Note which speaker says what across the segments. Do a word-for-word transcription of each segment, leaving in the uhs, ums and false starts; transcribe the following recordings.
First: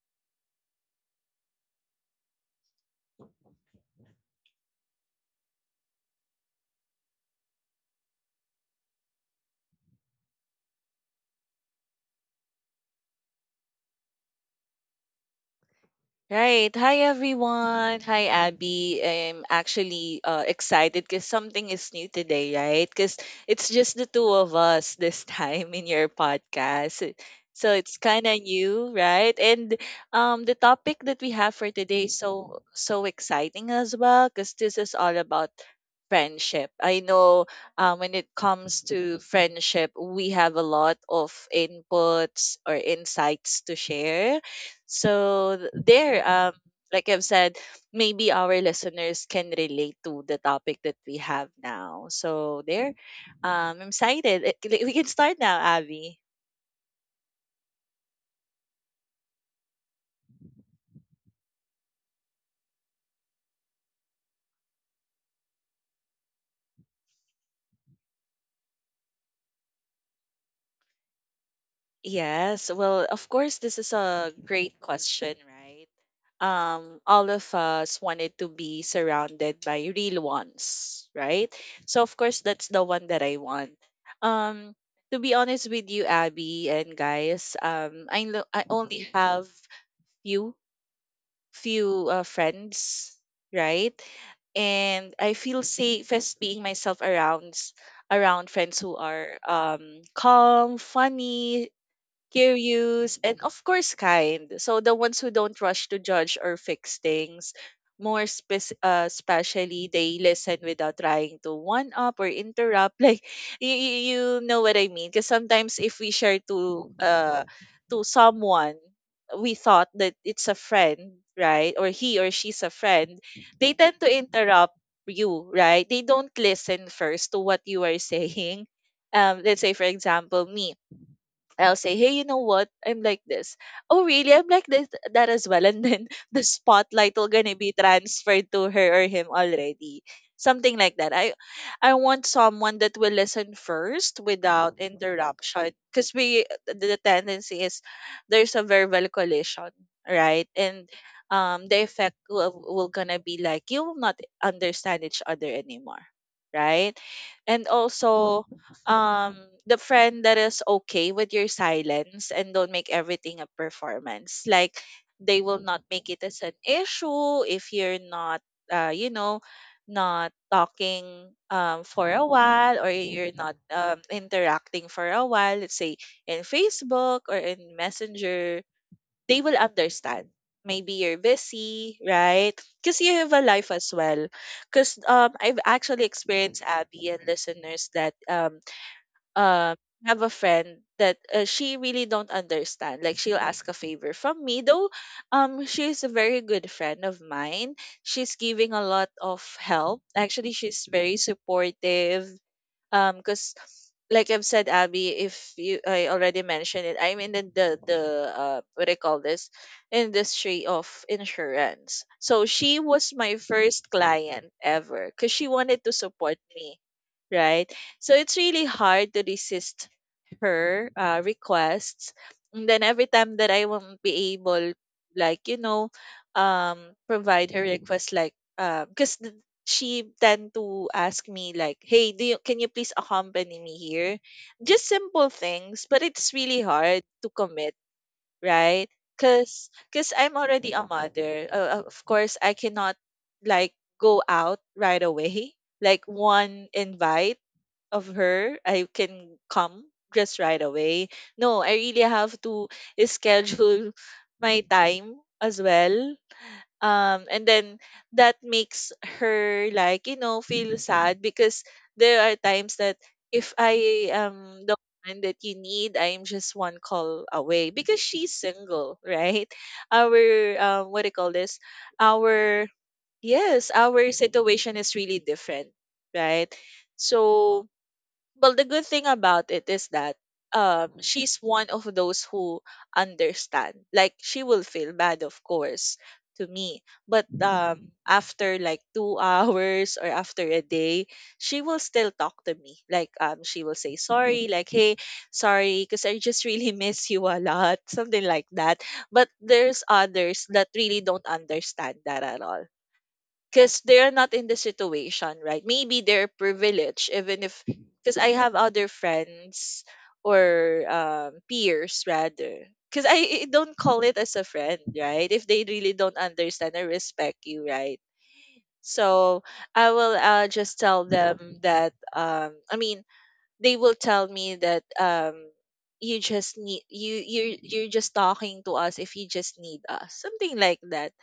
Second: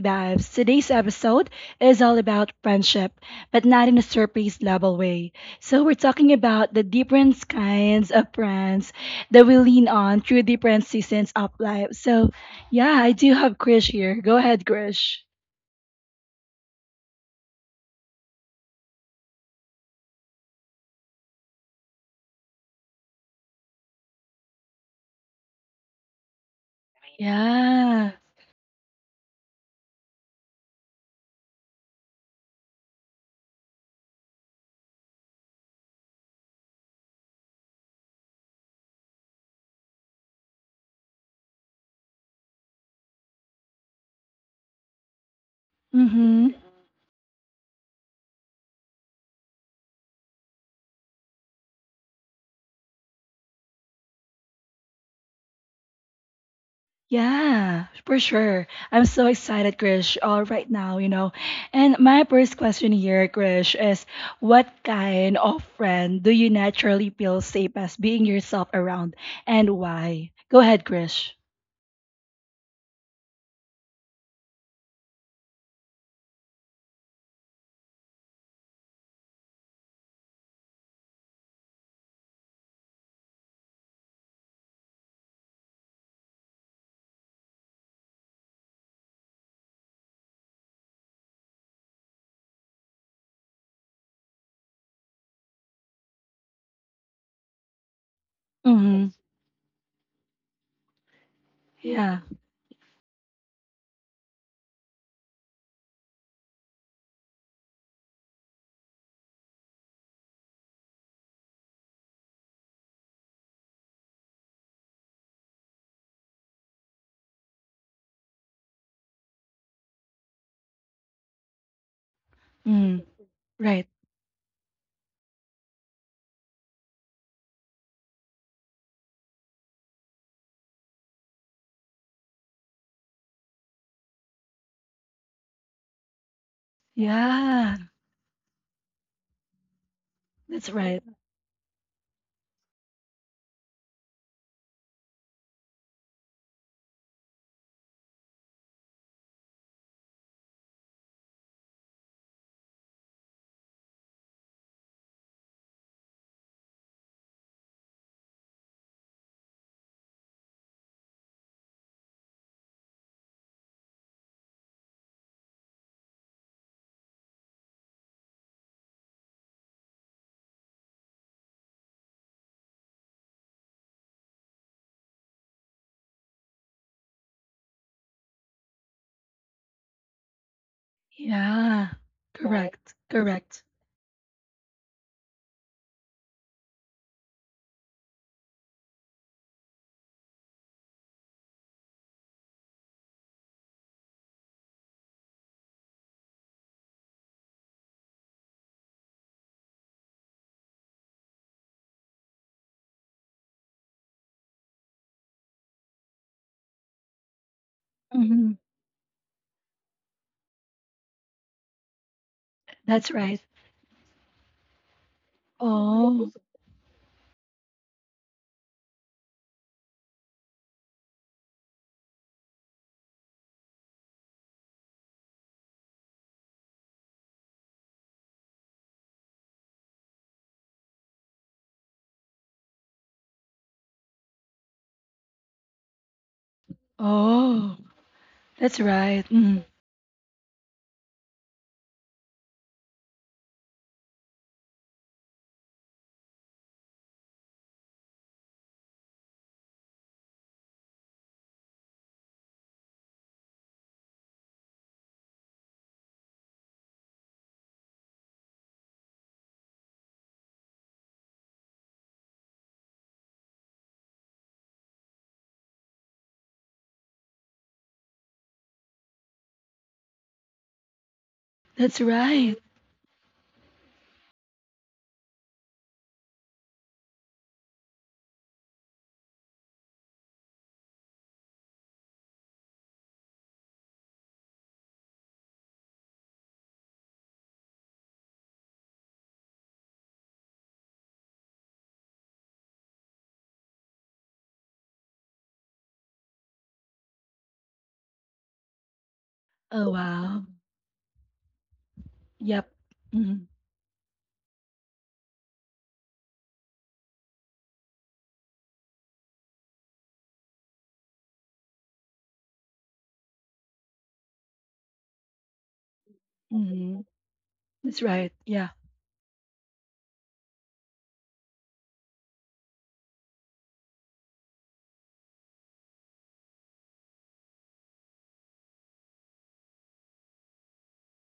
Speaker 1: Babs. Today's episode is all about friendship,
Speaker 2: Okay.
Speaker 1: but not in a surface level way. So, we're talking about the different kinds of friends that we lean on through different seasons of life. So, yeah, I do have Krish here. Go ahead, Krish.
Speaker 2: Right. Hi, everyone. Hi, Abby. I'm actually uh, excited because something is new today, right? Because it's just the two of us this time in your podcast. So it's
Speaker 1: Yeah.
Speaker 2: kind of new, right? And um, The topic that we have for today is so, so exciting as well because this is all about friendship. I know um, When it comes to friendship, we have a lot of inputs or insights to share so th- there, um,
Speaker 1: Mm.
Speaker 2: like I've said, maybe our listeners can relate to the topic that we have now. So there, um, I'm excited. Eh, like, we can start now, Abby.
Speaker 1: Yeah, for sure. I'm so excited, Krish, uh, right now, you know. And my first question here, Krish, is what kind of friend do you naturally feel safe as being yourself around and why? Go ahead, Krish.
Speaker 2: Yes. Well, of course, this is a great question, right? Um, all of us wanted to be surrounded by real ones, right? So of course, that's the one that I want. Um, to be honest with you, Abby and guys, um, I lo- I only have few few uh, friends, right? And I feel safest being myself around s- around friends who
Speaker 1: Mm-hmm.
Speaker 2: are um, calm, funny,
Speaker 1: Yeah.
Speaker 2: curious, and of course kind. So the ones who don't rush to judge or fix things, more spec- uh, especially they listen without trying to one up or interrupt. Like you, you you know what I mean? Because sometimes if we share to uh to someone we thought that it's a friend, right? Or he or she's a
Speaker 1: Mm.
Speaker 2: friend, they
Speaker 1: Right.
Speaker 2: tend to interrupt you, right? They don't listen first to what you are saying. Um, let's say for example, me. I'll say, hey, you know what? I'm like this. Oh, really? I'm like this, that as well. And then the spotlight will gonna be
Speaker 1: Yeah.
Speaker 2: transferred to her or him already.
Speaker 1: That's
Speaker 2: Something like
Speaker 1: right.
Speaker 2: that. I, I want someone that will listen first without interruption. Because we, the tendency is there's a verbal collision, right? And um, the effect will, will gonna be like you will not understand each other anymore, right? And also, um the friend that is okay with your silence and don't make everything a performance, like they will not make it as an issue if you're not uh you know not talking um for a while, or you're not um interacting for a while, let's say in Facebook or in Messenger, they will understand. Maybe you're
Speaker 1: Yeah.
Speaker 2: busy, right?
Speaker 1: Correct,
Speaker 2: Because you have a
Speaker 1: correct.
Speaker 2: life as well. Because um I've actually experienced, Abby and listeners, that um um have a friend that uh, she really don't understand, like she'll ask a favor from me though um she's a very good friend of mine, she's giving a lot of help, actually she's very supportive. Um because, like I've said, Abby, if you, I already mentioned it, I'm in the the, the
Speaker 1: Mm-hmm.
Speaker 2: uh what do you call this, industry of insurance. So she
Speaker 1: That's
Speaker 2: was my
Speaker 1: right.
Speaker 2: first client ever because she wanted to
Speaker 1: Oh.
Speaker 2: support me, right? So it's really hard to resist her uh, requests. And then every time that I won't be able, like, you know, um, provide her request, like, because she tend to ask me, like, hey, do you, can you please accompany me here? Just simple things, but it's really hard to commit,
Speaker 1: Oh. That's
Speaker 2: right?
Speaker 1: right. Mm.
Speaker 2: Because because 'cause I'm already a mother. Uh, of course, I cannot, like, go out right away like one invite of her, I can come just right away. No, I really have to schedule my time as well. Um, and then that makes her like, you know, feel sad because there are times that if I am the one that you need, I am just one call away because she's single, right? Our, um, what do you call this?
Speaker 1: That's right.
Speaker 2: Our, yes, our situation is really different, right? So, well, the good thing about it is that um she's one of those who understand. Like she will feel bad, of course, to me. But um after like two hours or after a day, she will still talk to me. Like um she will say sorry, like, hey, sorry, because I just really miss you a lot, something like that. But there's
Speaker 1: Oh, wow.
Speaker 2: others that really don't understand that at all
Speaker 1: Yep. Mm-hmm.
Speaker 2: because they're not in the situation, right? Maybe they're privileged, even if, because I have other friends or um, peers rather. Because I, I don't call it as a friend, right? If they really don't understand or
Speaker 1: Mm-hmm.
Speaker 2: respect you, right?
Speaker 1: That's right. Yeah.
Speaker 2: So I will uh, just tell them that, um, I mean, they will tell me that um, you just need, you, you you're, you're just talking to us if you just need us, something like that.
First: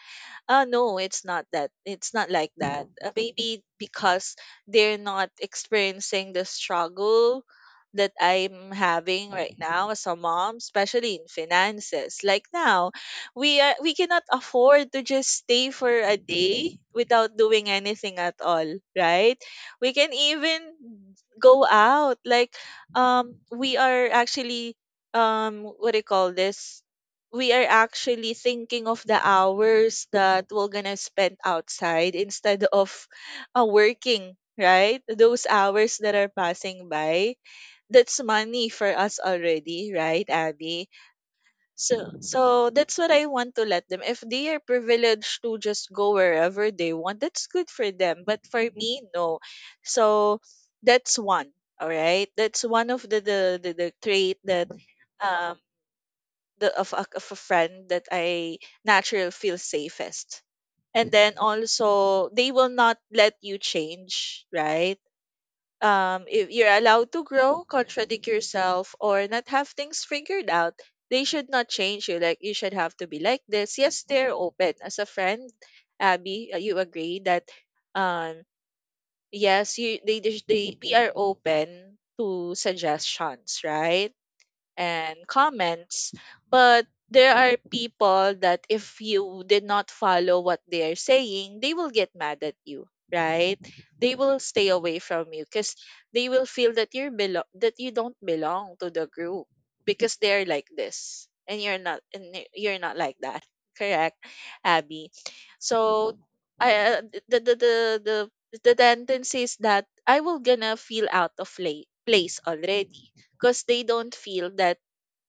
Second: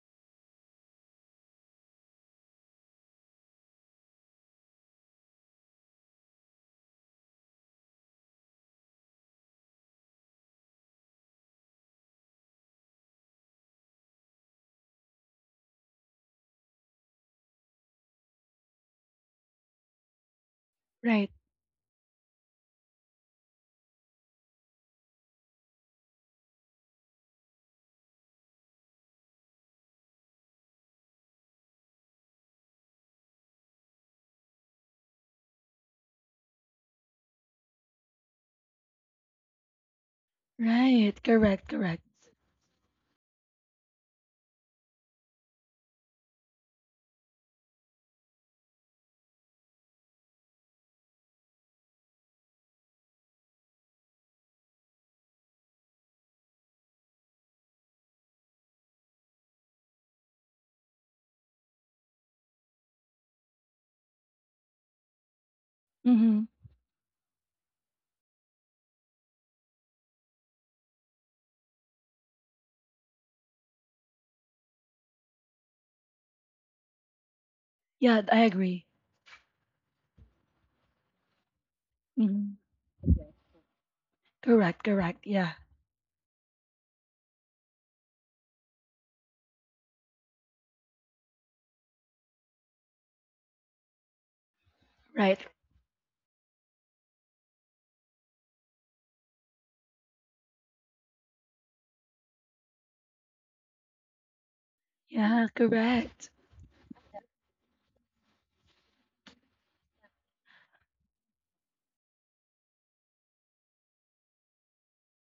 Speaker 2: uh, No, it's not that. It's not like that. Uh, maybe because they're not experiencing the struggle that I'm having right now as a mom, especially in finances. Like now, we are, we cannot afford to just stay for a day without doing anything at all, right? We can even
Speaker 1: Right,
Speaker 2: go out. Like um we are actually um what do you call this? We are actually thinking of the hours that we're gonna spend outside instead of uh, working, right, those hours that are passing by, that's money for us already, right, Abby?
Speaker 1: right. Correct, correct.
Speaker 2: So so that's what I want to let them, if they are privileged to just go wherever they want, that's good for them, but for me, no. So that's one, all right, that's one of the the the, the trait that um the of a, of a friend that I naturally feel safest. And then also they will not let you change, right? Um,
Speaker 1: Mm-hmm.
Speaker 2: if you're allowed to grow, contradict yourself, or not have things figured out, they should not change you. Like you should have to be like this. Yes, they're open as a friend. Abby, uh, you agree that
Speaker 1: Yeah, I
Speaker 2: um
Speaker 1: agree.
Speaker 2: yes, you they they they- we are open
Speaker 1: Mm-hmm.
Speaker 2: to suggestions, right?
Speaker 1: Correct, correct.
Speaker 2: And
Speaker 1: Yeah.
Speaker 2: comments. But there are people that if you did not follow what they are saying, they will get mad at you, right? They will stay away from
Speaker 1: Right.
Speaker 2: you because they will feel that you're belo- that you don't belong to the group because they're like this and you're not and y- you're not like that. Correct, Abby.
Speaker 1: Yeah.
Speaker 2: So
Speaker 1: Correct.
Speaker 2: I uh, the, the the the the tendency is that I will gonna feel out of pla- place already because they don't feel that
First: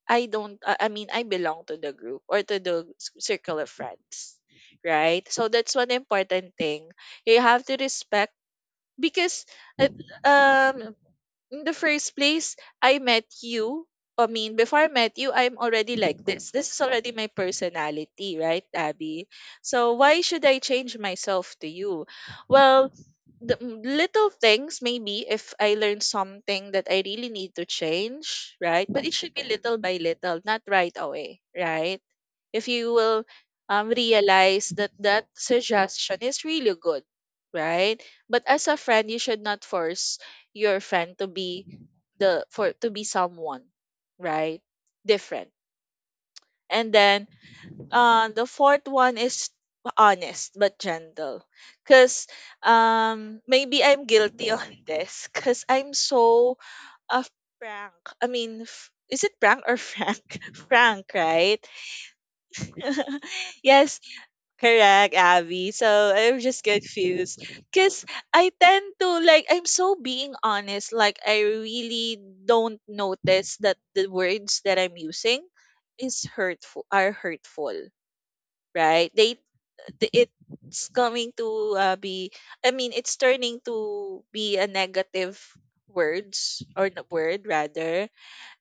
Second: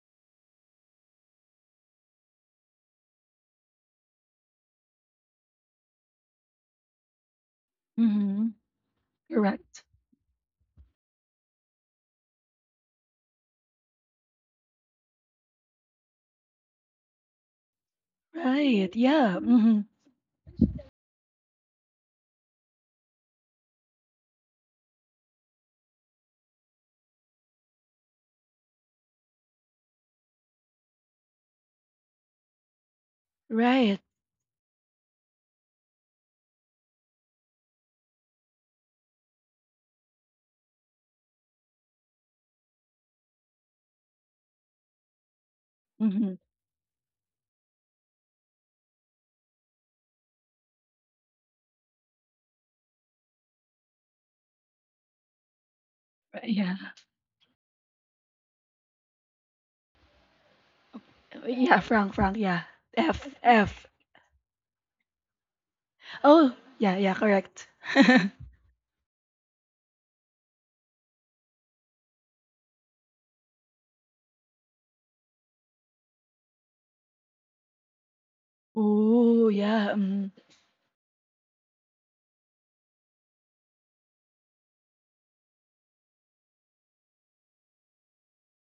Speaker 2: I don't uh, I mean I belong to the group or to the s- circle of friends, right? So that's one important thing. You have to respect,
Speaker 1: Mm-hmm.
Speaker 2: because
Speaker 1: Correct.
Speaker 2: it, um in the first place, I met you. I mean, before I met you, I'm already like this. This is already my personality, right,
Speaker 1: Right.
Speaker 2: Abby?
Speaker 1: Yeah. Mm-hmm.
Speaker 2: So why should I change myself to you? Well, the m- little things, maybe if I learn something that I really need to change, right? But it should be little by little, not right away, right? If you will um,
Speaker 1: Right.
Speaker 2: realize that that suggestion is really good, right? But as a friend, you should not force your friend to be the for to be someone, right? Different.
Speaker 1: Mm-hmm.
Speaker 2: And then uh, the fourth one is honest but gentle, because um maybe I'm guilty on this, because I'm
Speaker 1: Right.
Speaker 2: so
Speaker 1: Yeah.
Speaker 2: a frank. I mean. F- is it prank or frank? Frank, right?
Speaker 1: Yeah. Frank. Frank. Yeah. F. F.
Speaker 2: Yes, correct, Abby. So I'm
Speaker 1: Oh.
Speaker 2: just
Speaker 1: Yeah, yeah.
Speaker 2: confused
Speaker 1: Correct.
Speaker 2: because I tend to like I'm so being honest. Like I really don't notice that the words that I'm using is hurtful, are hurtful, right? They
Speaker 1: Oh. Yeah.
Speaker 2: th-
Speaker 1: Mm.
Speaker 2: it's coming to uh, be. I mean, it's turning to be a negative words or n- word rather,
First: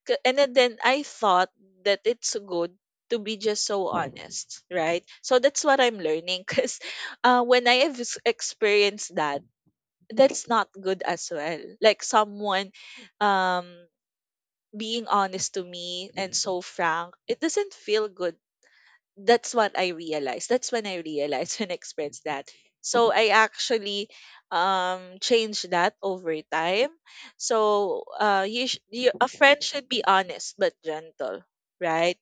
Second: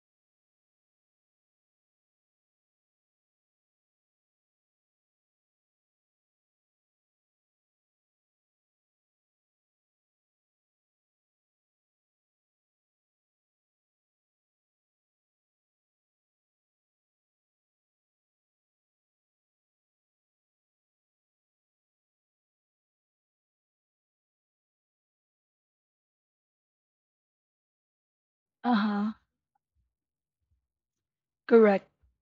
Speaker 2: K- and then, then I thought that it's good to be just so honest, right? So that's what I'm learning, because uh, when I have s- experienced that, that's not good as well. Like someone um, being honest to me and so frank, it doesn't feel good, that's what I realized. That's when I realized when I experienced that. So I actually um changed that over time. So uh you,
Speaker 1: Uh
Speaker 2: sh- you,
Speaker 1: huh.
Speaker 2: a friend should be honest but gentle,
Speaker 1: Correct.
Speaker 2: right?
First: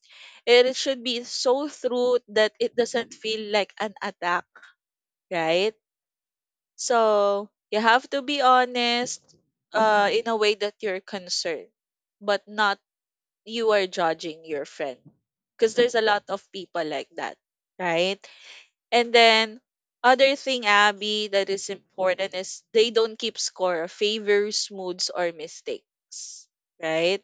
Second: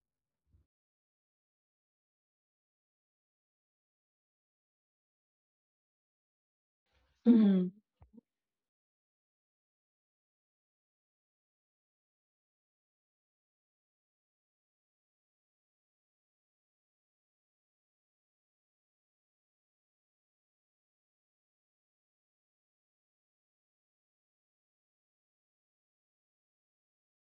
Speaker 2: It should be so true that it doesn't feel like an attack, right? So
Speaker 1: Mm-hmm.
Speaker 2: you have to be honest uh in a way that you're concerned but not you are judging your friend, because there's a lot of people like that, right? And then other thing, Abby, that is important is they don't keep score of favors, moods, or mistakes. Right?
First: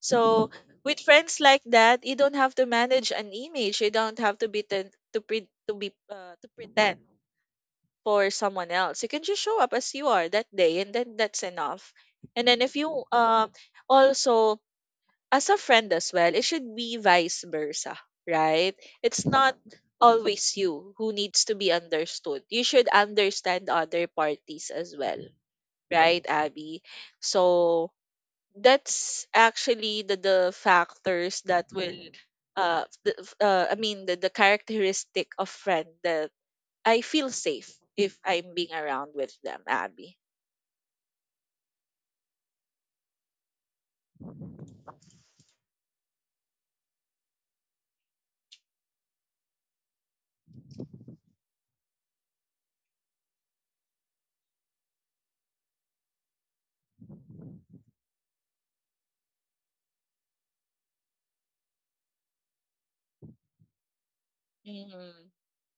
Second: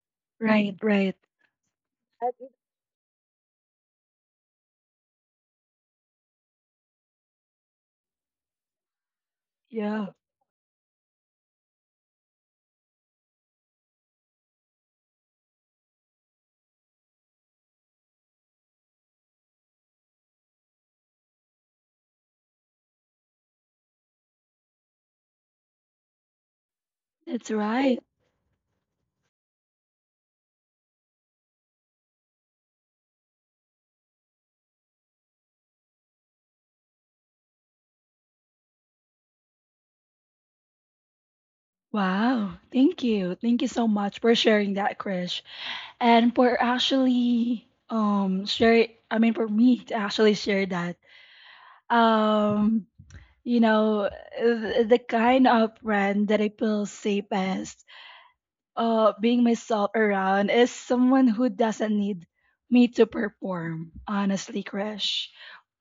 Speaker 2: So
Speaker 1: Right,
Speaker 2: with
Speaker 1: right.
Speaker 2: friends like that, you don't have to manage an image. You don't have to be ten- to pre- to be uh, to pretend for someone else. You can just show up as
Speaker 1: Yeah.
Speaker 2: you are that day, and then that's enough. And then if you um also as a friend as well, it should be vice versa, right? It's not always you who needs to be understood. You should understand other parties as well, right, Abby?
Speaker 1: That's
Speaker 2: So
Speaker 1: right.
Speaker 2: that's actually the, the factors that will uh, the, uh I mean the, the characteristic of friend that I feel safe if I'm being around with them, Abby.
Speaker 1: Wow, thank you. Thank you so much for sharing that, Krish. And for actually um share I mean for me to actually share that. Um, you know, the, the kind of friend that I feel safest uh being myself around is someone who doesn't need me to perform, honestly, Krish.
Speaker 2: Mhm.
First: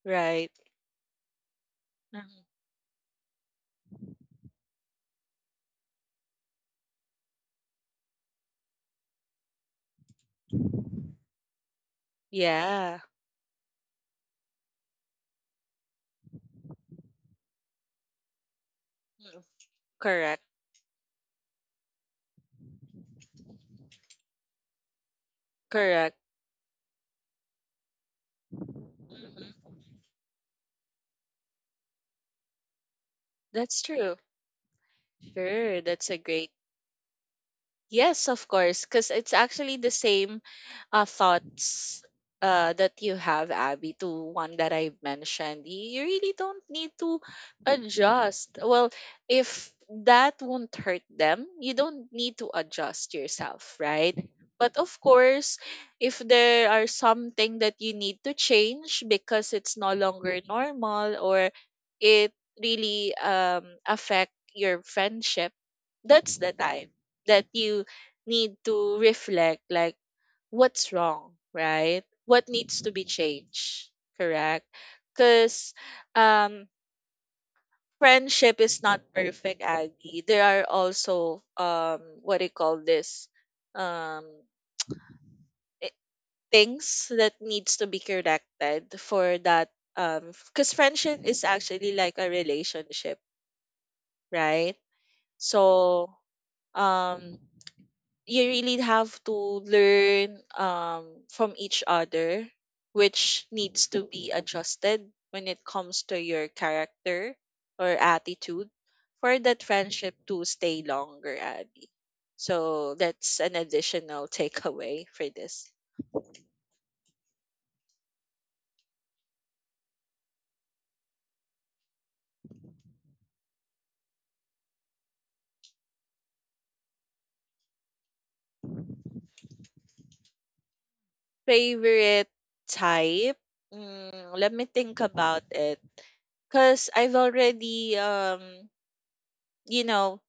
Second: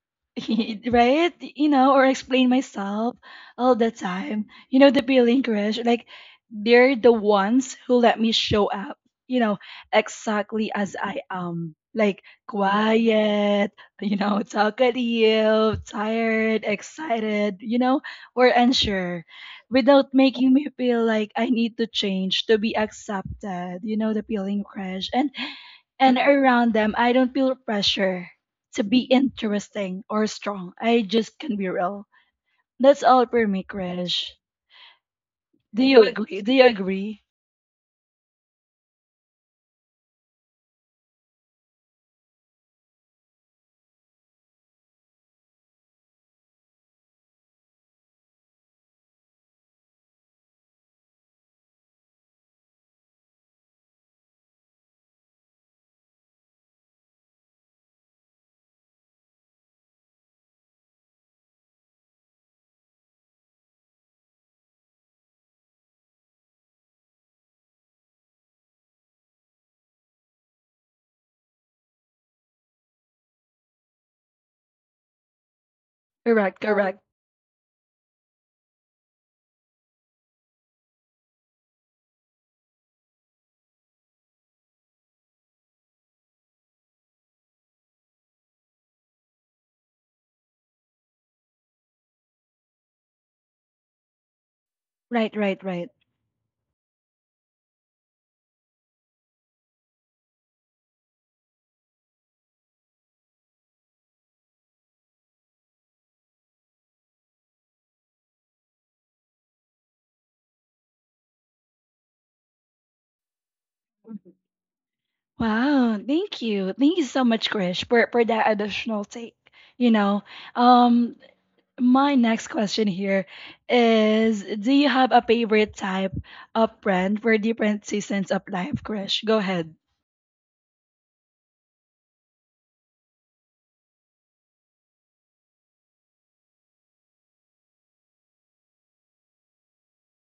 Speaker 2: Right.
Speaker 1: Right? You know, or
Speaker 2: Mhm.
Speaker 1: explain myself all the time. You know, the feeling, crush. Like, they're the ones who let me show up, you know, exactly as I am. Like,
Speaker 2: Yeah.
Speaker 1: quiet, you know, talkative, tired, excited, you know, or unsure
Speaker 2: Mm,
Speaker 1: without
Speaker 2: Correct.
Speaker 1: making me feel like I need to change to be accepted, you know, the feeling, crush. And,
Speaker 2: Correct.
Speaker 1: and around them, I don't feel pressure to be interesting or strong. I just can be real. That's all for me,
Speaker 2: That's true.
Speaker 1: Krish.
Speaker 2: Sure,
Speaker 1: Do you
Speaker 2: that's a
Speaker 1: agree?
Speaker 2: great.
Speaker 1: Do you agree?
Speaker 2: Yes, of course, because it's actually the same uh, thoughts uh, that you have, Abby, to one that I've mentioned. You really don't need to adjust. Well, if that won't hurt them, you don't need to adjust yourself, right? But of course, if there are something that you need to change because it's no longer normal or it really um, affect your friendship, that's the time that you need to reflect like what's wrong, right? What needs to be changed, correct? Because
Speaker 1: Correct,
Speaker 2: um,
Speaker 1: correct.
Speaker 2: friendship is not perfect, Aggie. There are also um, what do you call this? Um, i- Things that needs to be corrected for that. Um, because friendship is actually like a relationship, right?
Speaker 1: Right, right, right.
Speaker 2: So um you really have to learn um, from each other, which needs to be adjusted when it comes to your character or attitude for that friendship to stay longer, Abby. So that's an additional
Speaker 1: Mhm.
Speaker 2: takeaway for this.
Speaker 1: Wow, thank you. Thank you so much, Krish, for, for that additional take. You know, um, my next question here is, do you have a favorite type of friend for different seasons of life, Krish? Go ahead.
Speaker 2: Favorite type? Mm, let me think about it. Cause I've already um you know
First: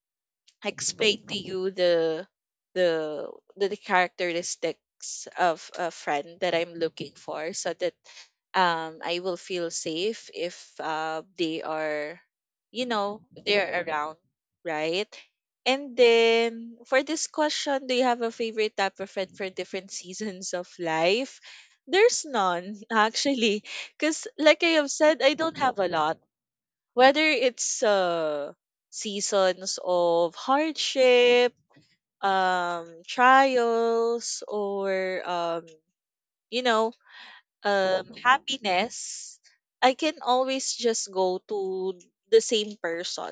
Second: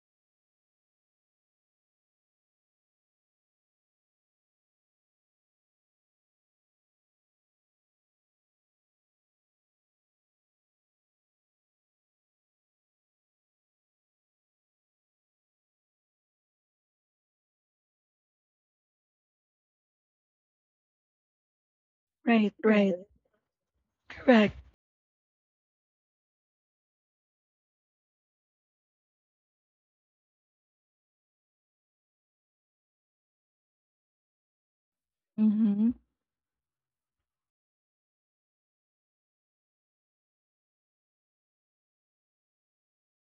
Speaker 2: explain to you the the the, the characteristics of a friend that I'm looking for so that um I will feel safe if uh they are you know they're around, right? And then for this question, do you have a favorite type of friend for different seasons of life? There's
Speaker 1: Right,
Speaker 2: none,
Speaker 1: right.
Speaker 2: actually, because
Speaker 1: Correct.
Speaker 2: like I have said, I don't have a lot, whether it's uh seasons of hardship, um trials, or um
Speaker 1: Mm-hmm.
Speaker 2: you know, um happiness. I can always just go to the same person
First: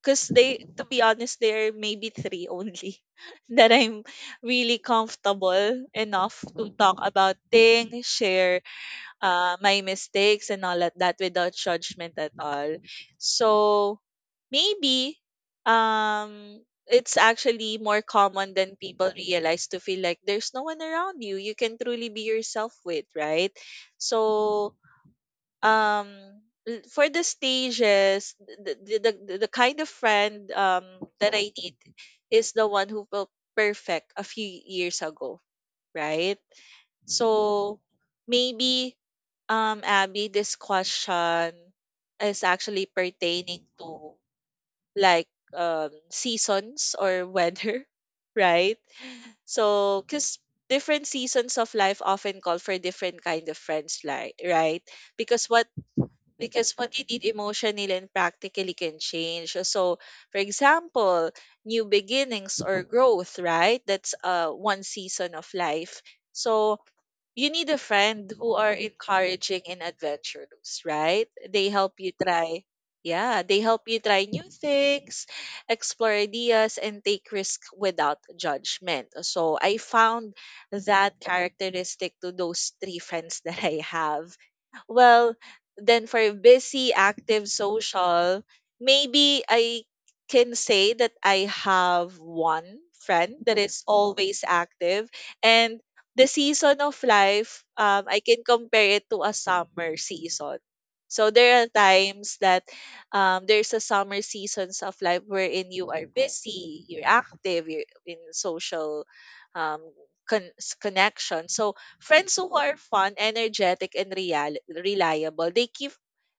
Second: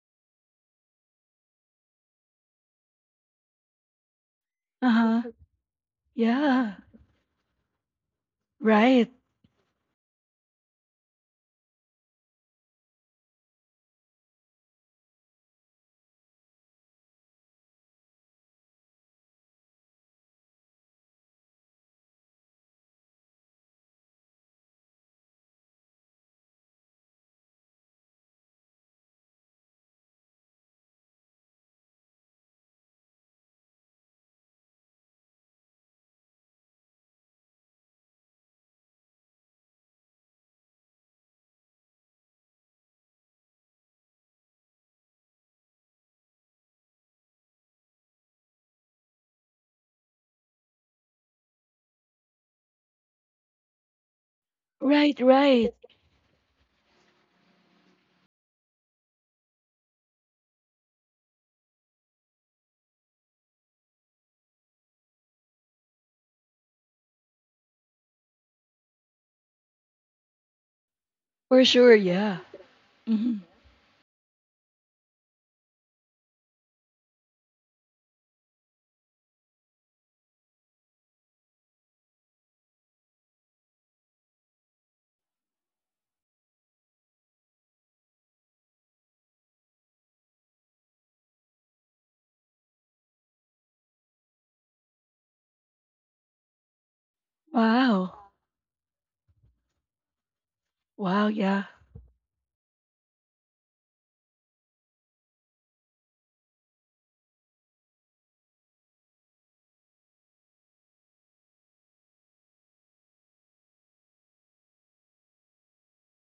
Speaker 2: because they, to be honest, there are maybe three only that I'm really
Speaker 1: Uh-huh.
Speaker 2: comfortable enough to
Speaker 1: Yeah.
Speaker 2: talk about things, share
Speaker 1: Right.
Speaker 2: uh, my mistakes and all of that without judgment at all. So maybe um, it's actually more common than people realize to feel like there's no one around you you can truly be yourself with, right? So um, l- for the stages, the, the, the, the kind of friend um, that I need is the one who felt perfect a few years ago, right? So maybe, um, Abby, this question is actually pertaining to like um, seasons or weather, right? So, because different seasons of life often call for different kind of friends, like, right?
Speaker 1: Right,
Speaker 2: Because what
Speaker 1: right.
Speaker 2: because what you need emotionally and practically can change. So, for example, new beginnings or growth, right? That's uh one season of life. So you need a friend who are encouraging and adventurous, right?
Speaker 1: For
Speaker 2: They
Speaker 1: sure,
Speaker 2: help you
Speaker 1: yeah.
Speaker 2: try.
Speaker 1: Hmm.
Speaker 2: Yeah, they help you try new things, explore ideas, and take risk without judgment. So I found that characteristic to those three friends that I have. Well, then for busy, active, social, maybe I can say that I have one friend that is always active. And the season of life, um, I
Speaker 1: Wow.
Speaker 2: can compare it to a summer season.
Speaker 1: Wow,
Speaker 2: So there are
Speaker 1: yeah.
Speaker 2: times that um, there's a summer seasons of life wherein you are busy, you're active, you're in social um, con- s- connection. So friends who are fun, energetic, and real- reliable, they keep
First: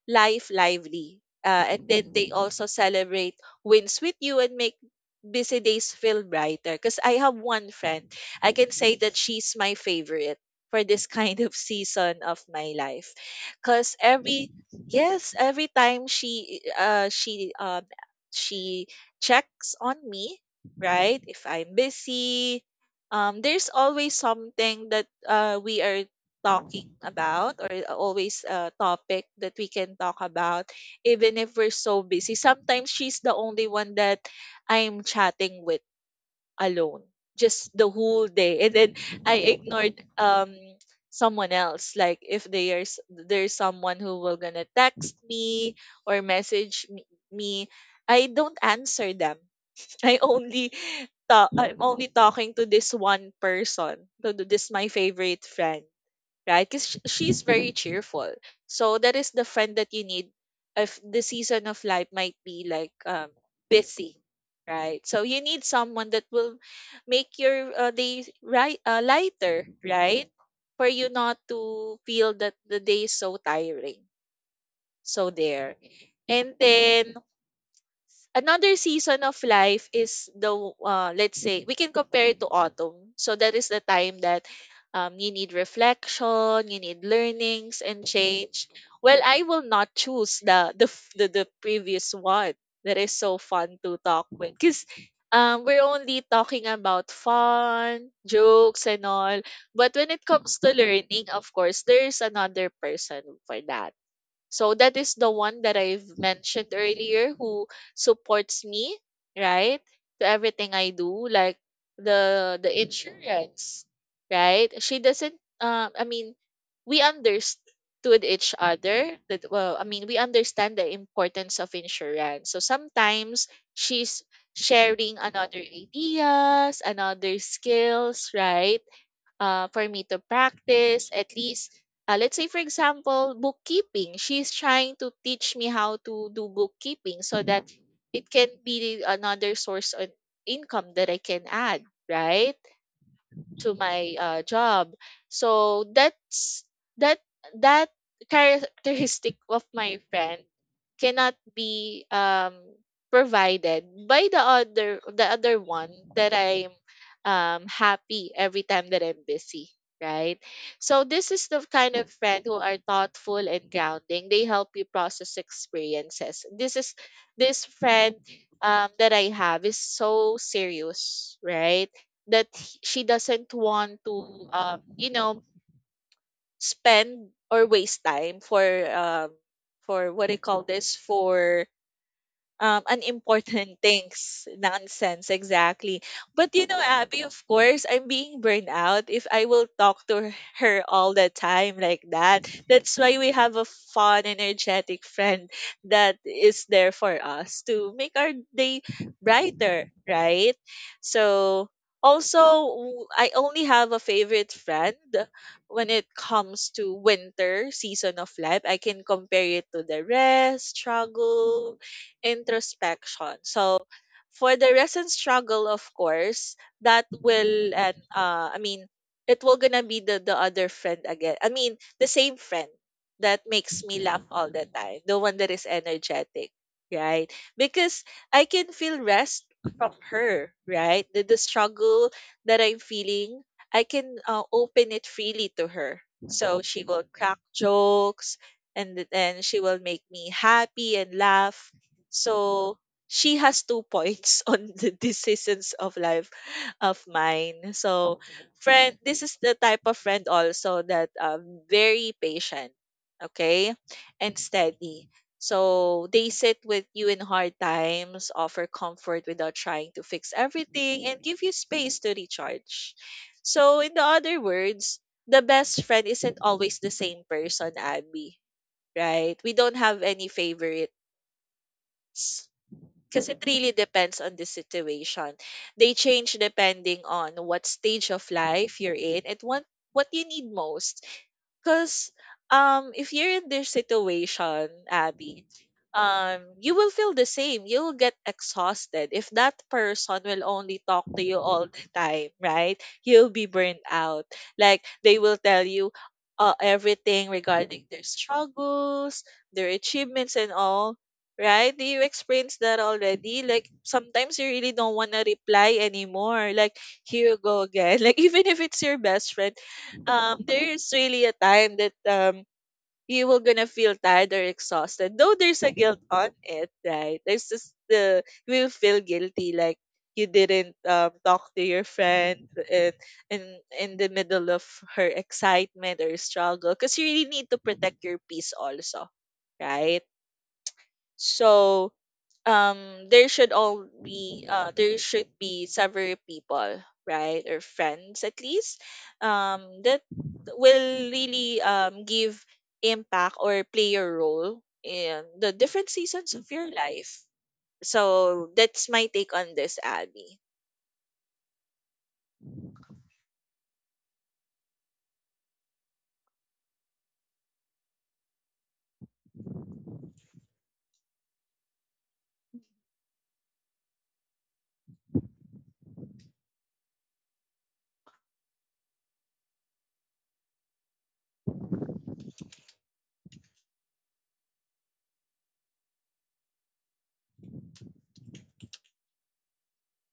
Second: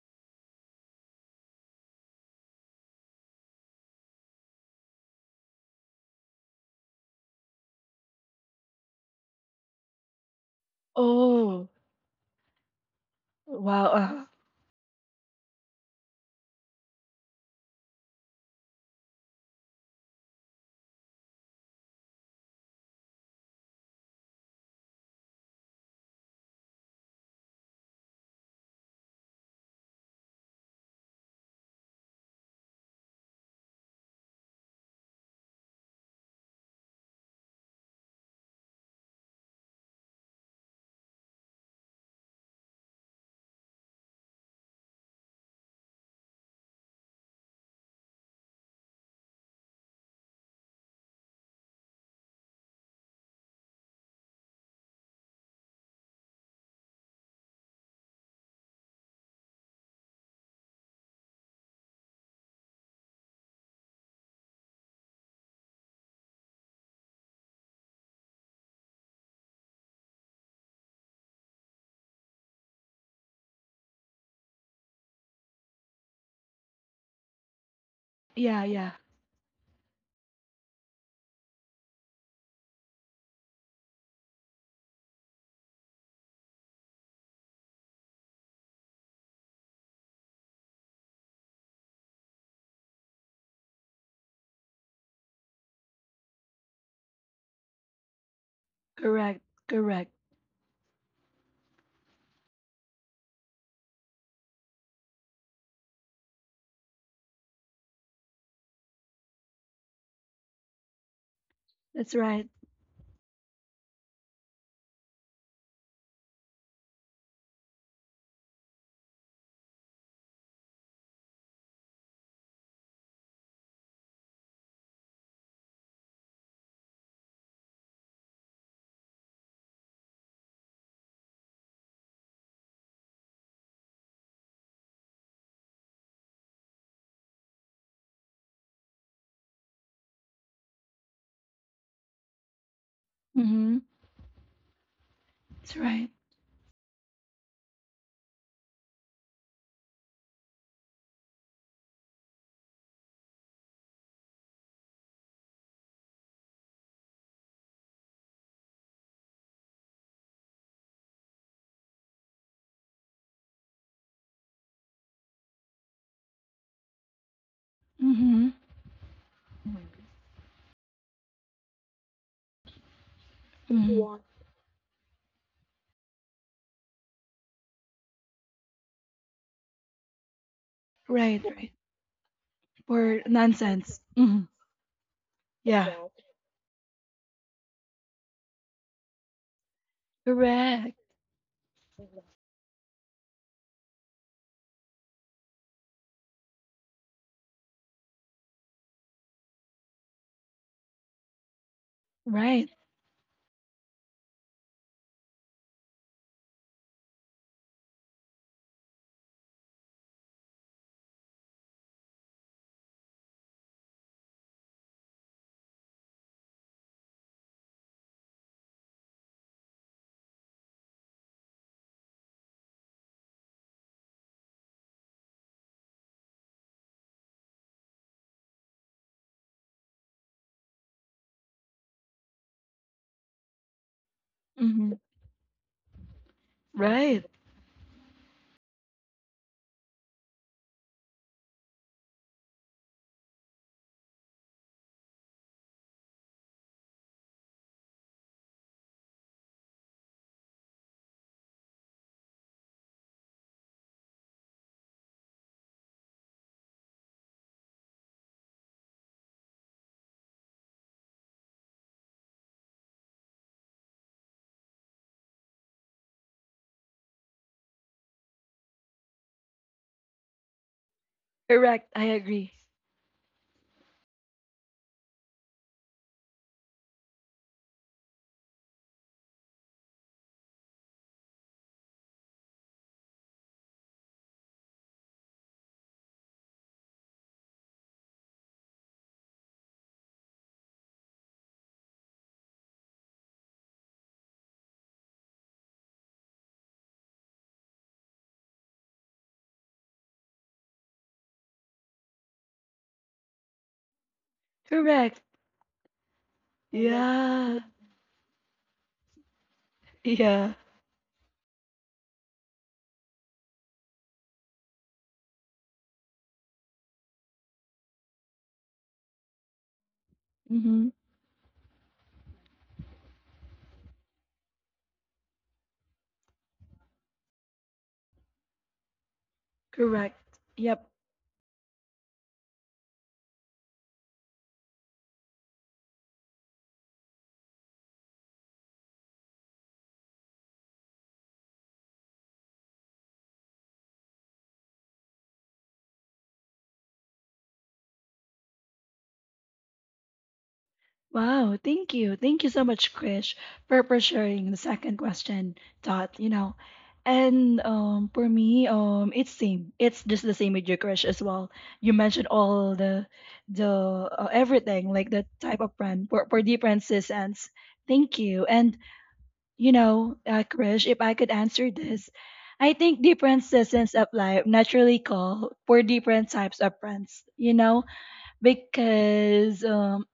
Speaker 2: life lively. Uh, and then they also celebrate wins with you and make busy days feel brighter. Because I have one friend, I can say that she's my favorite for this kind of
Speaker 1: Oh,
Speaker 2: season of my life.
Speaker 1: wow.
Speaker 2: Because
Speaker 1: Uh,
Speaker 2: every Yes, every time she uh she um she checks on me, right? If I'm busy, um, there's always something that uh we are talking about, or always a topic that we can talk about even if we're so busy. Sometimes she's the only one that I'm chatting with alone just the whole day, and then I ignored um someone else. Like if there's there's someone who will gonna text me or message me, me, I don't answer them. I only talk I'm only talking to this one person, to th- this, my favorite friend, right? Because she's very cheerful. So that is the friend that you need if the season of life might be like um busy, right? So you need someone that will make your uh, day, right, uh, lighter, right? For you not to feel that the day is so tiring. So there. And then
Speaker 1: yeah,
Speaker 2: another
Speaker 1: yeah.
Speaker 2: season of life is the uh, let's say we can compare it to autumn. So that is the time that um, you need reflection, you need learnings and change. Well, I will not choose the the f- the, the previous one that is so fun to talk with because um, we're only talking about fun jokes and
Speaker 1: Correct,
Speaker 2: all. But
Speaker 1: correct.
Speaker 2: when it comes to learning, of course there's another person for that. So that is the one that I've mentioned earlier, who supports me, right? To everything I do, like
Speaker 1: That's right.
Speaker 2: the the insurance, right? She doesn't um I mean we understood each other that well. I mean, we understand the importance of insurance. So sometimes she's sharing another ideas, another skills, right? Uh, for me to practice, at least, uh, let's say for example bookkeeping. She's trying to teach me how to do bookkeeping so that it can be another source of income that I can add, right, to
Speaker 1: Mm-hmm.
Speaker 2: my uh, job.
Speaker 1: That's
Speaker 2: So
Speaker 1: right.
Speaker 2: that's that that characteristic of my friend cannot be um provided by the other the other one that I'm um happy every time that I'm busy, right? So this is the kind of friend who are thoughtful and grounding. They help you process experiences. This is this friend
Speaker 1: Mm-hmm.
Speaker 2: um that I have is so serious, right? That h- she doesn't want
Speaker 1: Mm-hmm.
Speaker 2: to um you know spend or waste time for um for what do you call this
Speaker 1: Right,
Speaker 2: for
Speaker 1: right.
Speaker 2: um,
Speaker 1: For
Speaker 2: unimportant
Speaker 1: nonsense. Mm-hmm.
Speaker 2: things, nonsense,
Speaker 1: Yeah.
Speaker 2: exactly. But you know, Abby, of course, I'm being burned out if I will talk to her
Speaker 1: Correct.
Speaker 2: all the time like that. That's why we have a fun, energetic friend that is there for us to make our day brighter, right? So, also,
Speaker 1: Right.
Speaker 2: w- I only have a favorite friend when it comes to winter season of life. I can compare it to the rest, struggle, introspection. So for the recent struggle, of course, that will, and uh, I mean, it will gonna be the the other friend again. I mean, the same friend that makes me laugh all the time, the one that is energetic, right? Because I can feel rest from her, right? The the struggle that I'm feeling, I can uh, open
Speaker 1: Mm-hmm.
Speaker 2: it freely to her. So she will
Speaker 1: Right.
Speaker 2: crack jokes, and then she will make me happy and laugh. So she has two points on the decisions of life of mine. So friend, this is the type of friend also that um very patient, okay, and steady. So they sit with you in hard times, offer comfort without trying to fix everything, and give you space to recharge. So in the other words, the best friend isn't always the same person, Abby. Right? We don't have any favorites
Speaker 1: Correct, I agree.
Speaker 2: because it really depends on the situation. They change depending on what stage of life you're in and what what you need most. Because um, if you're in this situation, Abby, um, you will feel the same. You'll get exhausted if that person will only talk to you all the time, right? You'll be burnt out. Like they will tell you uh, everything regarding their struggles, their achievements, and all. Right? Do you experience that already? Like sometimes you really don't want
Speaker 1: Correct.
Speaker 2: to reply anymore. Like here you
Speaker 1: Yeah.
Speaker 2: go again. Like even if it's your best friend, um,
Speaker 1: Yeah.
Speaker 2: there is really a time that um, you will gonna feel tired or exhausted. Though there's a guilt on it, right? There's just the you will feel guilty like you didn't
Speaker 1: Mm-hmm.
Speaker 2: um, talk to your friend in, in in the middle of her excitement or struggle, because you really need to protect your peace also, right?
Speaker 1: Correct. Yep.
Speaker 2: So um there should all be uh there should be several people, right, or friends at least um that will really um give impact or play a role in the different seasons of your life. So that's my take on this, Abby.
Speaker 1: Wow, thank you. Thank you so much, Krish, for, for sharing the second question thought, you know. And um for me, um it's same. It's just the same with you, Krish, as well. You mentioned all the the uh, everything, like the type of brand for, for different cis ends. Thank you. And you know, uh, Krish, if I could answer this, I think different seasons of life naturally call for different types of friends. You know, because um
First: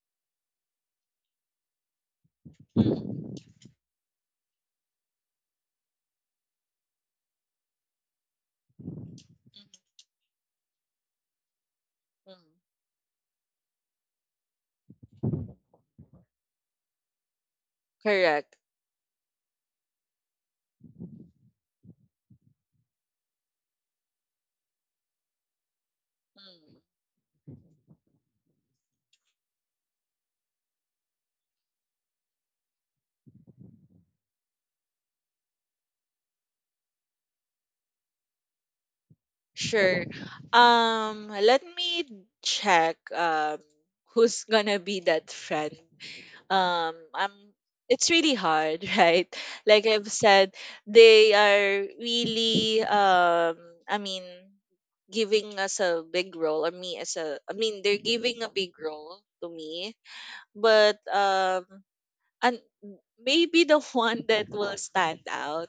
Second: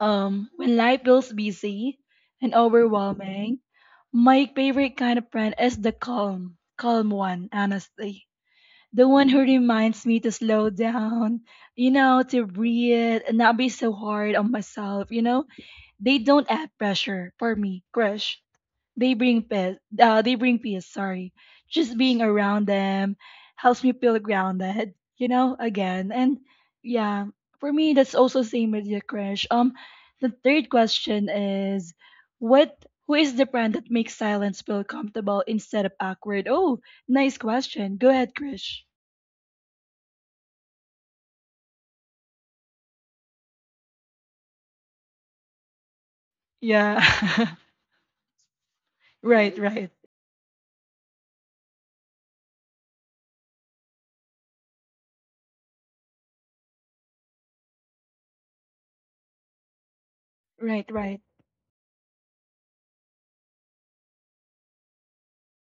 Speaker 1: um, when life feels busy and
Speaker 2: Mm, mm,
Speaker 1: overwhelming, my favorite kind of friend is the calm, calm one, honestly. The one who reminds me to slow down, you know, to
Speaker 2: mm.
Speaker 1: breathe and not be so hard on myself, you know? They don't add pressure for me, Krish.
Speaker 2: Correct.
Speaker 1: They bring peace. Uh, they bring peace. Sorry, just being around them helps me feel grounded. You know, again, and yeah, for me that's also same with your crush. Um, the third question is, what? Who is the brand that makes silence feel comfortable instead of awkward? Oh, nice question. Go ahead, Krish.
Speaker 2: Sure. Um, let me check um who's gonna be that friend. Um,
Speaker 1: Yeah.
Speaker 2: I'm It's really hard, right?
Speaker 1: Right,
Speaker 2: Like
Speaker 1: right.
Speaker 2: I've said, they are really um I mean giving us a big role, or me as a I mean they're giving a big role to me,
Speaker 1: Right.
Speaker 2: but
Speaker 1: Right.
Speaker 2: um and maybe the one that will stand out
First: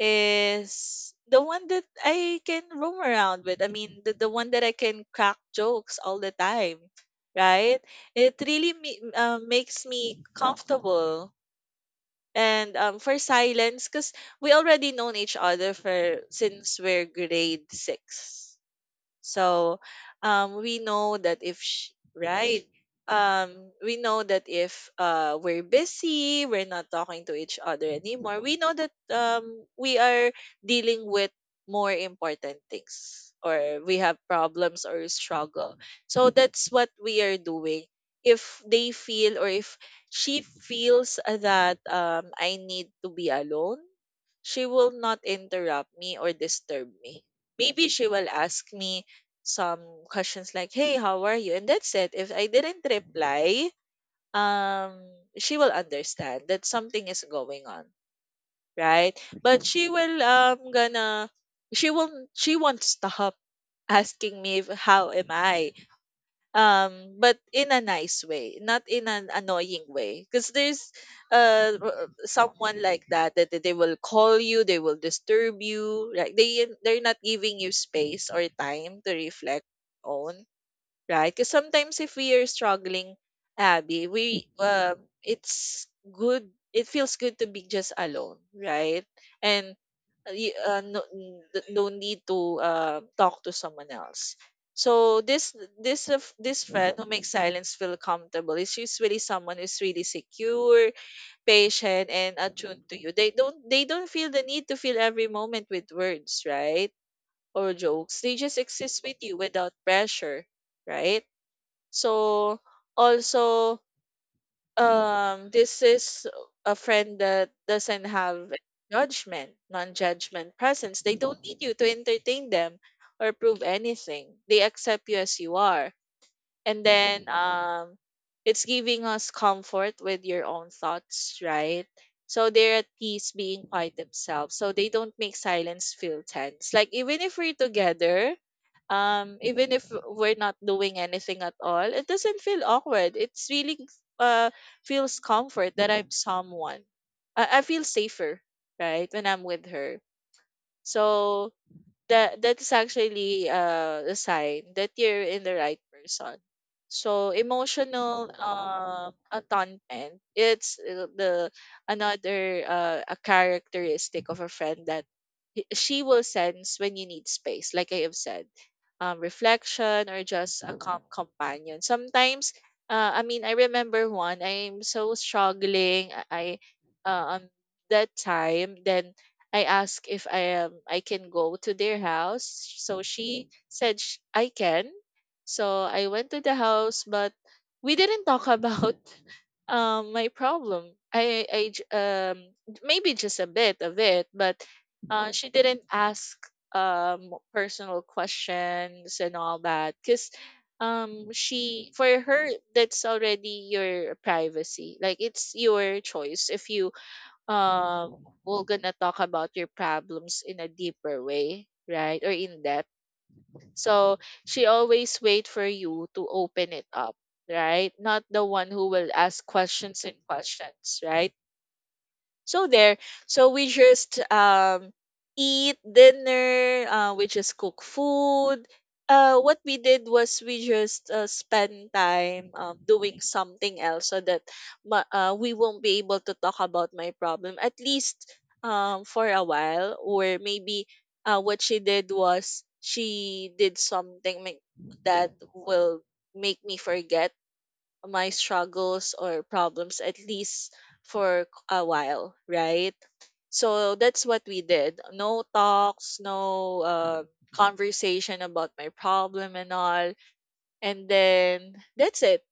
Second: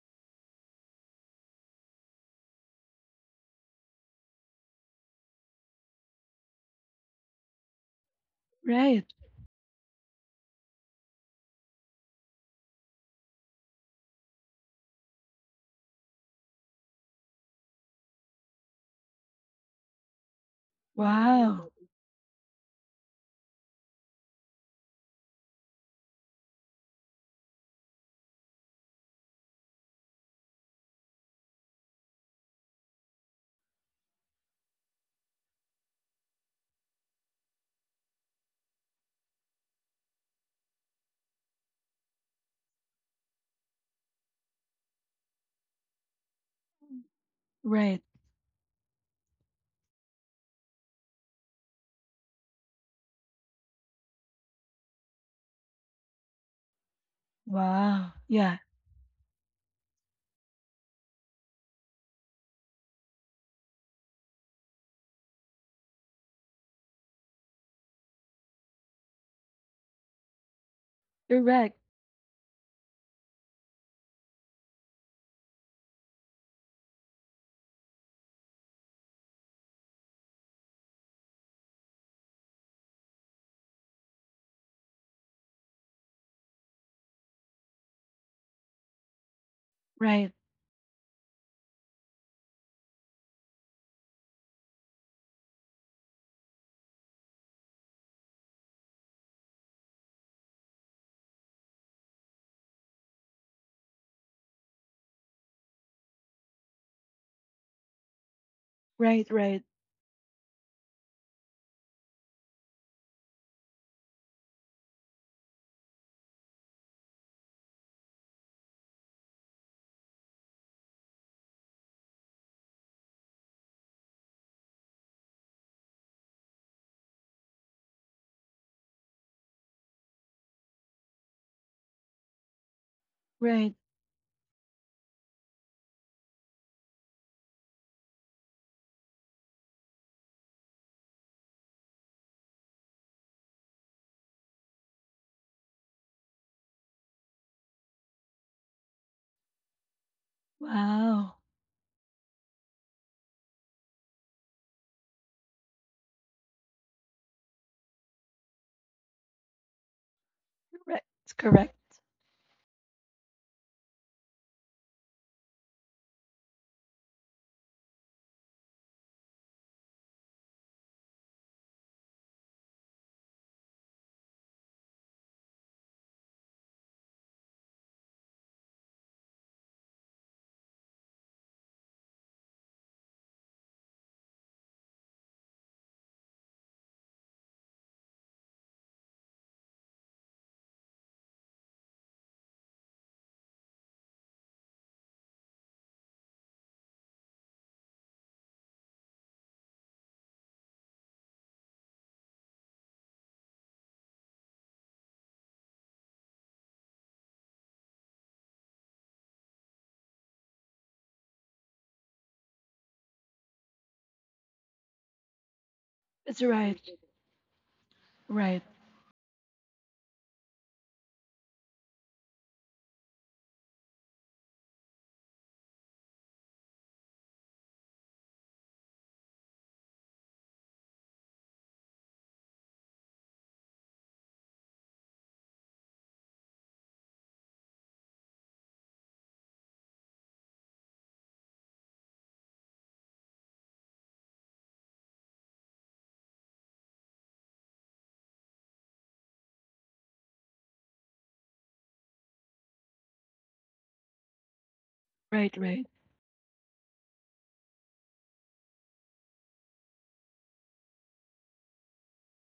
Speaker 2: is the one that I can roam around with. I mean, the, the one that I can crack jokes all the time, right? It really me,
Speaker 1: Right.
Speaker 2: uh, makes me comfortable. And um, for silence, because we already known each other for since we're grade six, so um, we know that if
Speaker 1: Wow.
Speaker 2: sh right, um, we know that if uh, we're busy, we're not talking to each other anymore. We know that um, we are dealing with more important things, or we have problems or struggle. So that's what we are doing. If they feel or if she feels that um, I need to be alone, she will not interrupt me or disturb me. Maybe
Speaker 1: Right.
Speaker 2: she will ask me some questions like, "Hey, how are you?" And that's it. If I didn't reply, um, she will understand that something is going on,
Speaker 1: Wow. Yeah.
Speaker 2: right? But she will um gonna she will not she won't stop asking me if, how am I, um, but in a nice way, not in an annoying way, because there's uh
Speaker 1: Correct.
Speaker 2: r- someone like that that they will call you, they will disturb you, like they they're not giving you space or time to reflect own, right? Because sometimes if we are struggling, Abby, we um it's good. It feels good to be just alone, right? And uh,
Speaker 1: Right.
Speaker 2: y- uh, no, n- th- no need to uh, talk to someone else. So this this of- this friend who makes silence feel comfortable is usually someone who's really secure, patient, and attuned to you. They don't they don't feel the need to fill every moment with words, right? Or jokes. They just exist with
Speaker 1: Right.
Speaker 2: you
Speaker 1: Right.
Speaker 2: without pressure, right? So also, um this is a friend that doesn't have judgment, non-judgment presence. They don't need you to entertain them or prove anything. They accept you as you are, and then um it's giving us comfort with your own thoughts, right? So they're at peace being
Speaker 1: Right.
Speaker 2: quite themselves, so they don't make silence feel tense. Like, even if we're together, um even if we're not doing anything at all, it doesn't feel awkward. It's really, uh feels comfort that i'm someone i, I feel safer right when I'm with her.
Speaker 1: Wow.
Speaker 2: So that, that is actually, uh, a sign that you're in the right person. So emotional um atonement, it's,
Speaker 1: Right.
Speaker 2: uh,
Speaker 1: It's
Speaker 2: the
Speaker 1: correct.
Speaker 2: another, uh, a characteristic of a friend that he- she will sense when you need space, like I have said, um, reflection or just a calm companion. Sometimes, uh, I mean, I remember one. I'm so struggling. I, I uh, um that time then I asked if I um I can go to their house. So she said sh- I can. So I went to the house, but we didn't talk about um my problem. I I j- um maybe just a bit of it, but uh, she didn't ask um personal questions and all that, because um she for her, that's already your privacy. Like, it's your choice if you um we're gonna talk about your problems in a deeper way, right, or in depth. So she always wait for you to
Speaker 1: It's
Speaker 2: open
Speaker 1: right.
Speaker 2: it up, right, not the
Speaker 1: Right.
Speaker 2: one who will ask questions and questions, right? So there, so we just um eat dinner, uh, we just cook food. Uh, what we did was we just, uh, spend time, um, doing something else, so that ma- uh, we won't be able to talk about my problem, at least um for a while. Or maybe, uh, what she did was she did something ma- that will make me forget my struggles or problems, at least for a while, right? So that's what we did. No
Speaker 1: Right. Right.
Speaker 2: talks, no uh, conversation about my problem and all. And then that's it,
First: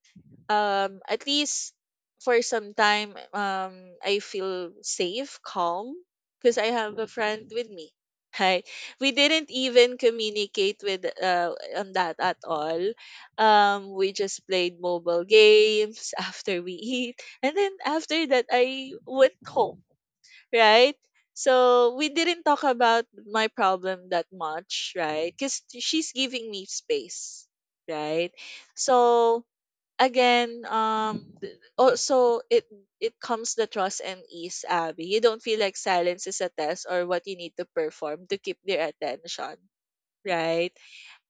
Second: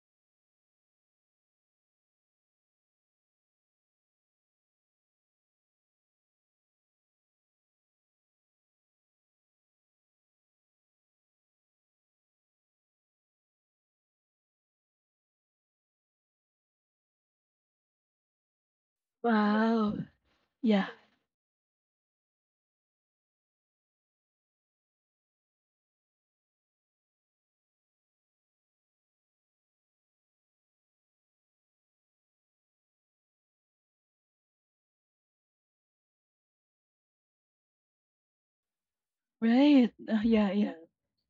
Speaker 2: um at least for some time, um I feel safe, calm, because I have a friend with me. Right. We didn't even communicate with uh on that at all. Um, we just played mobile games after we eat, and then after that I went home,
Speaker 1: Wow. Yeah.
Speaker 2: right? So we didn't talk about my problem that much, right? Cuz she's giving me space, right? So again, um, th- also it it comes the trust and ease, Abby. You don't feel like silence is a test or what you need to perform to keep their attention,
Speaker 1: Right. Uh, yeah,
Speaker 2: right?
Speaker 1: yeah.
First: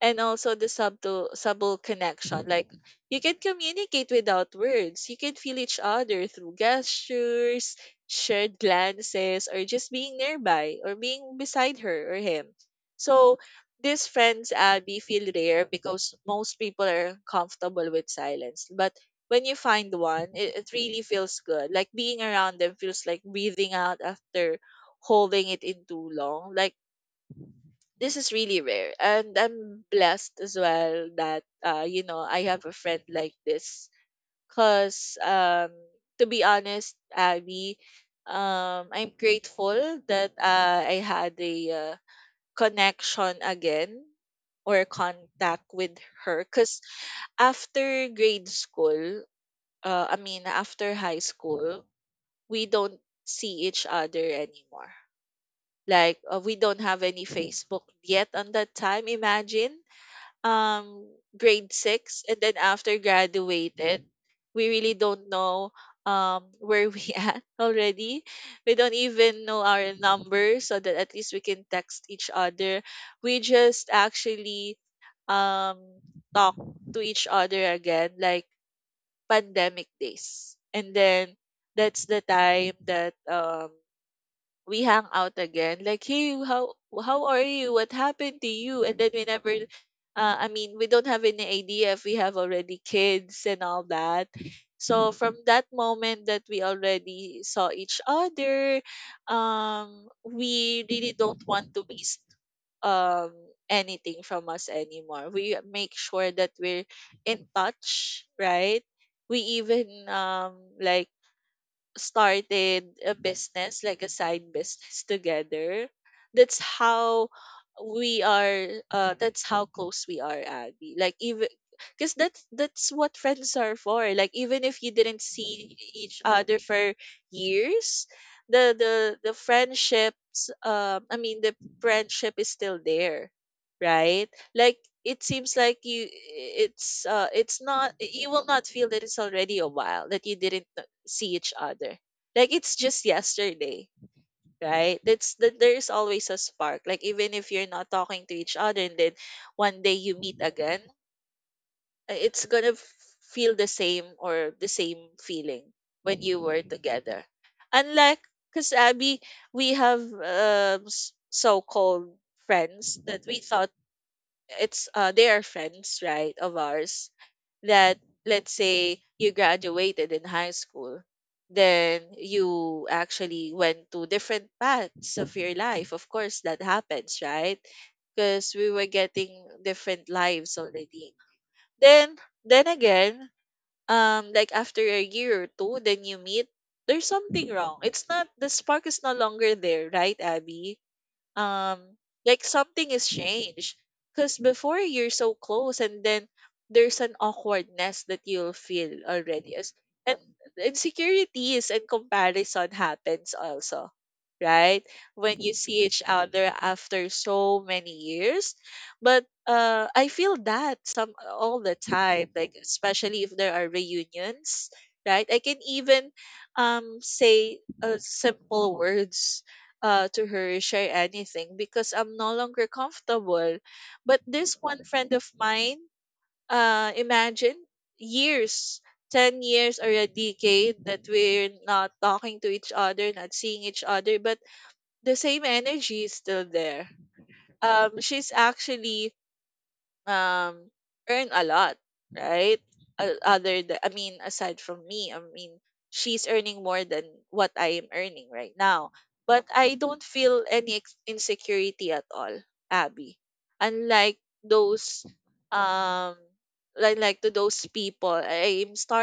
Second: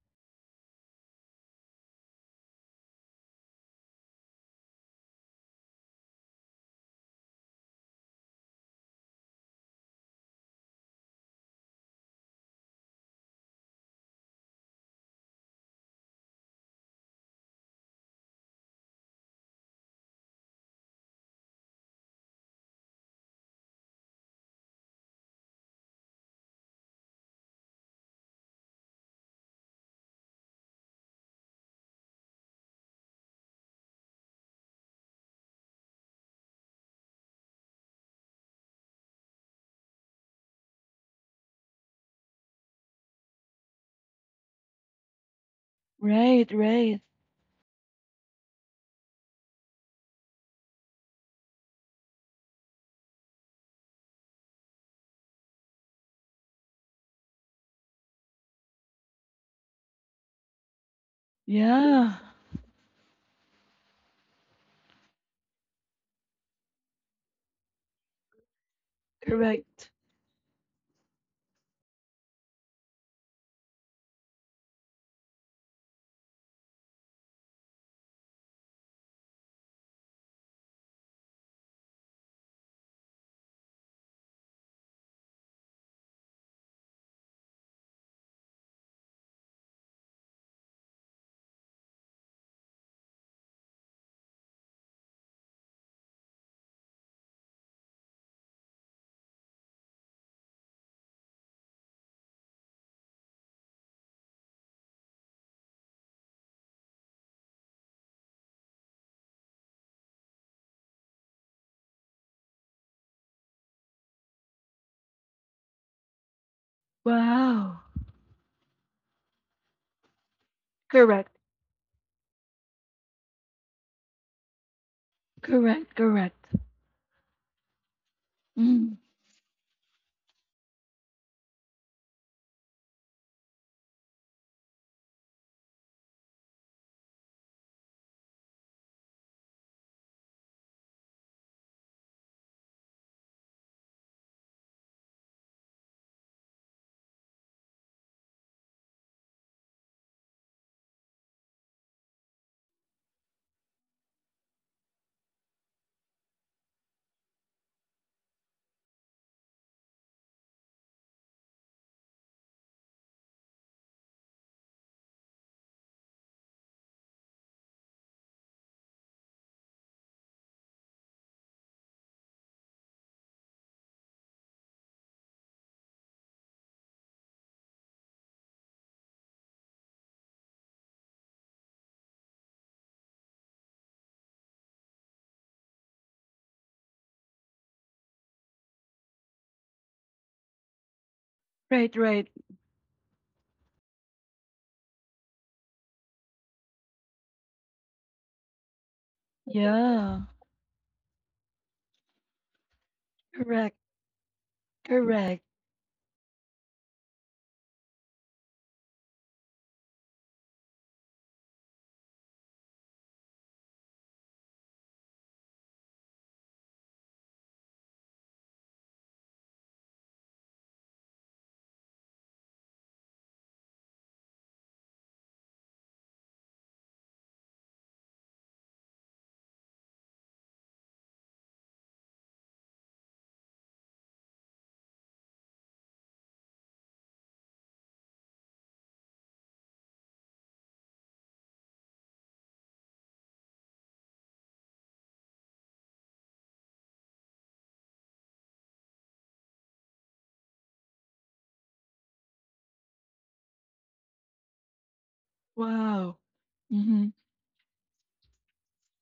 Speaker 2: And also the subtle subtle connection. Like, you can communicate without words. You can feel each other through gestures, shared glances, or just being nearby, or being beside her or him. So these friends, Abby, feel rare, because most people are comfortable with silence, but when you find one, it, it really feels good. Like, being around them feels like breathing out after holding it in too long. Like, this is really rare, and I'm blessed as well that, uh, you know, I have a friend like this, because um, to be honest, Abby, um, I'm grateful that, uh, I had a, uh, connection again or contact with her,
Speaker 1: Right,
Speaker 2: because
Speaker 1: right.
Speaker 2: after grade school, uh, I mean after high school, we don't see each other anymore. Like, uh, we don't have any Facebook yet on that time, imagine. Um, grade
Speaker 1: Yeah.
Speaker 2: six, and then after graduated, we really don't know um where we at already. We don't even know
Speaker 1: Correct.
Speaker 2: our numbers, so that at least we can text each other. We just actually, um talk to each other again, like pandemic days, and then that's the time that um we hang out again. Like, hey, how how are you? What happened to you? And then we never, uh, I mean, we don't have any idea if we have already kids and all that. So from that moment that we already saw each other, um, we really don't want to miss um anything from us anymore. We make sure that we're in touch, right? We even um like started a business, like a side business together. That's how
Speaker 1: Wow.
Speaker 2: we are uh that's how close we are, Abby. Like,
Speaker 1: Correct,
Speaker 2: even because that's that's what friends are for. Like, even if you didn't see
Speaker 1: correct,
Speaker 2: each
Speaker 1: correct.
Speaker 2: other for years, the
Speaker 1: Mm.
Speaker 2: the the friendships, um I mean the friendship is still there, right? Like, it seems like you it's uh it's not, you will not feel that it's already a while that you didn't n- see each other. Like, it's just yesterday, right? That's that, there's always a spark. Like, even if you're not talking to each other, and then one day you meet again, uh, it's gonna f- feel the same, or the same feeling when you were together. Unlike, because Abby, we have um s so-called friends that we thought it's uh they are friends, right, of ours, that, let's say you graduated in high school, then you actually went to different paths of your life. Of course that happens, right? Because we were getting different lives already. then then again, um like after a year or two, then you meet, there's something wrong. It's not, the spark is no longer there, right, Abby? Um,
Speaker 1: Right, right.
Speaker 2: like something is changed, because before you're so close, and then there's an awkwardness that you'll feel already, as,
Speaker 1: Yeah.
Speaker 2: and insecurities and comparison happens
Speaker 1: Correct,
Speaker 2: also, right, when
Speaker 1: correct.
Speaker 2: you see each other after so many years. But uh I feel that some all the time, like especially if there are reunions, right. I can even, um say uh, simple words, uh, to her, share anything because I'm no longer comfortable. But this one friend of mine, uh, imagine years, ten years or a decade that we're not talking to each other, not seeing each other, but the same energy is still there. Um, she's actually, um, earn a lot, right? O- Other than, I mean, aside from me, I mean, she's earning more than what I am earning right now. But I don't feel any ex- insecurity at all, Abby. Unlike those,
Speaker 1: Wow.
Speaker 2: um, like,
Speaker 1: Mm-hmm.
Speaker 2: like to those people, I am starting.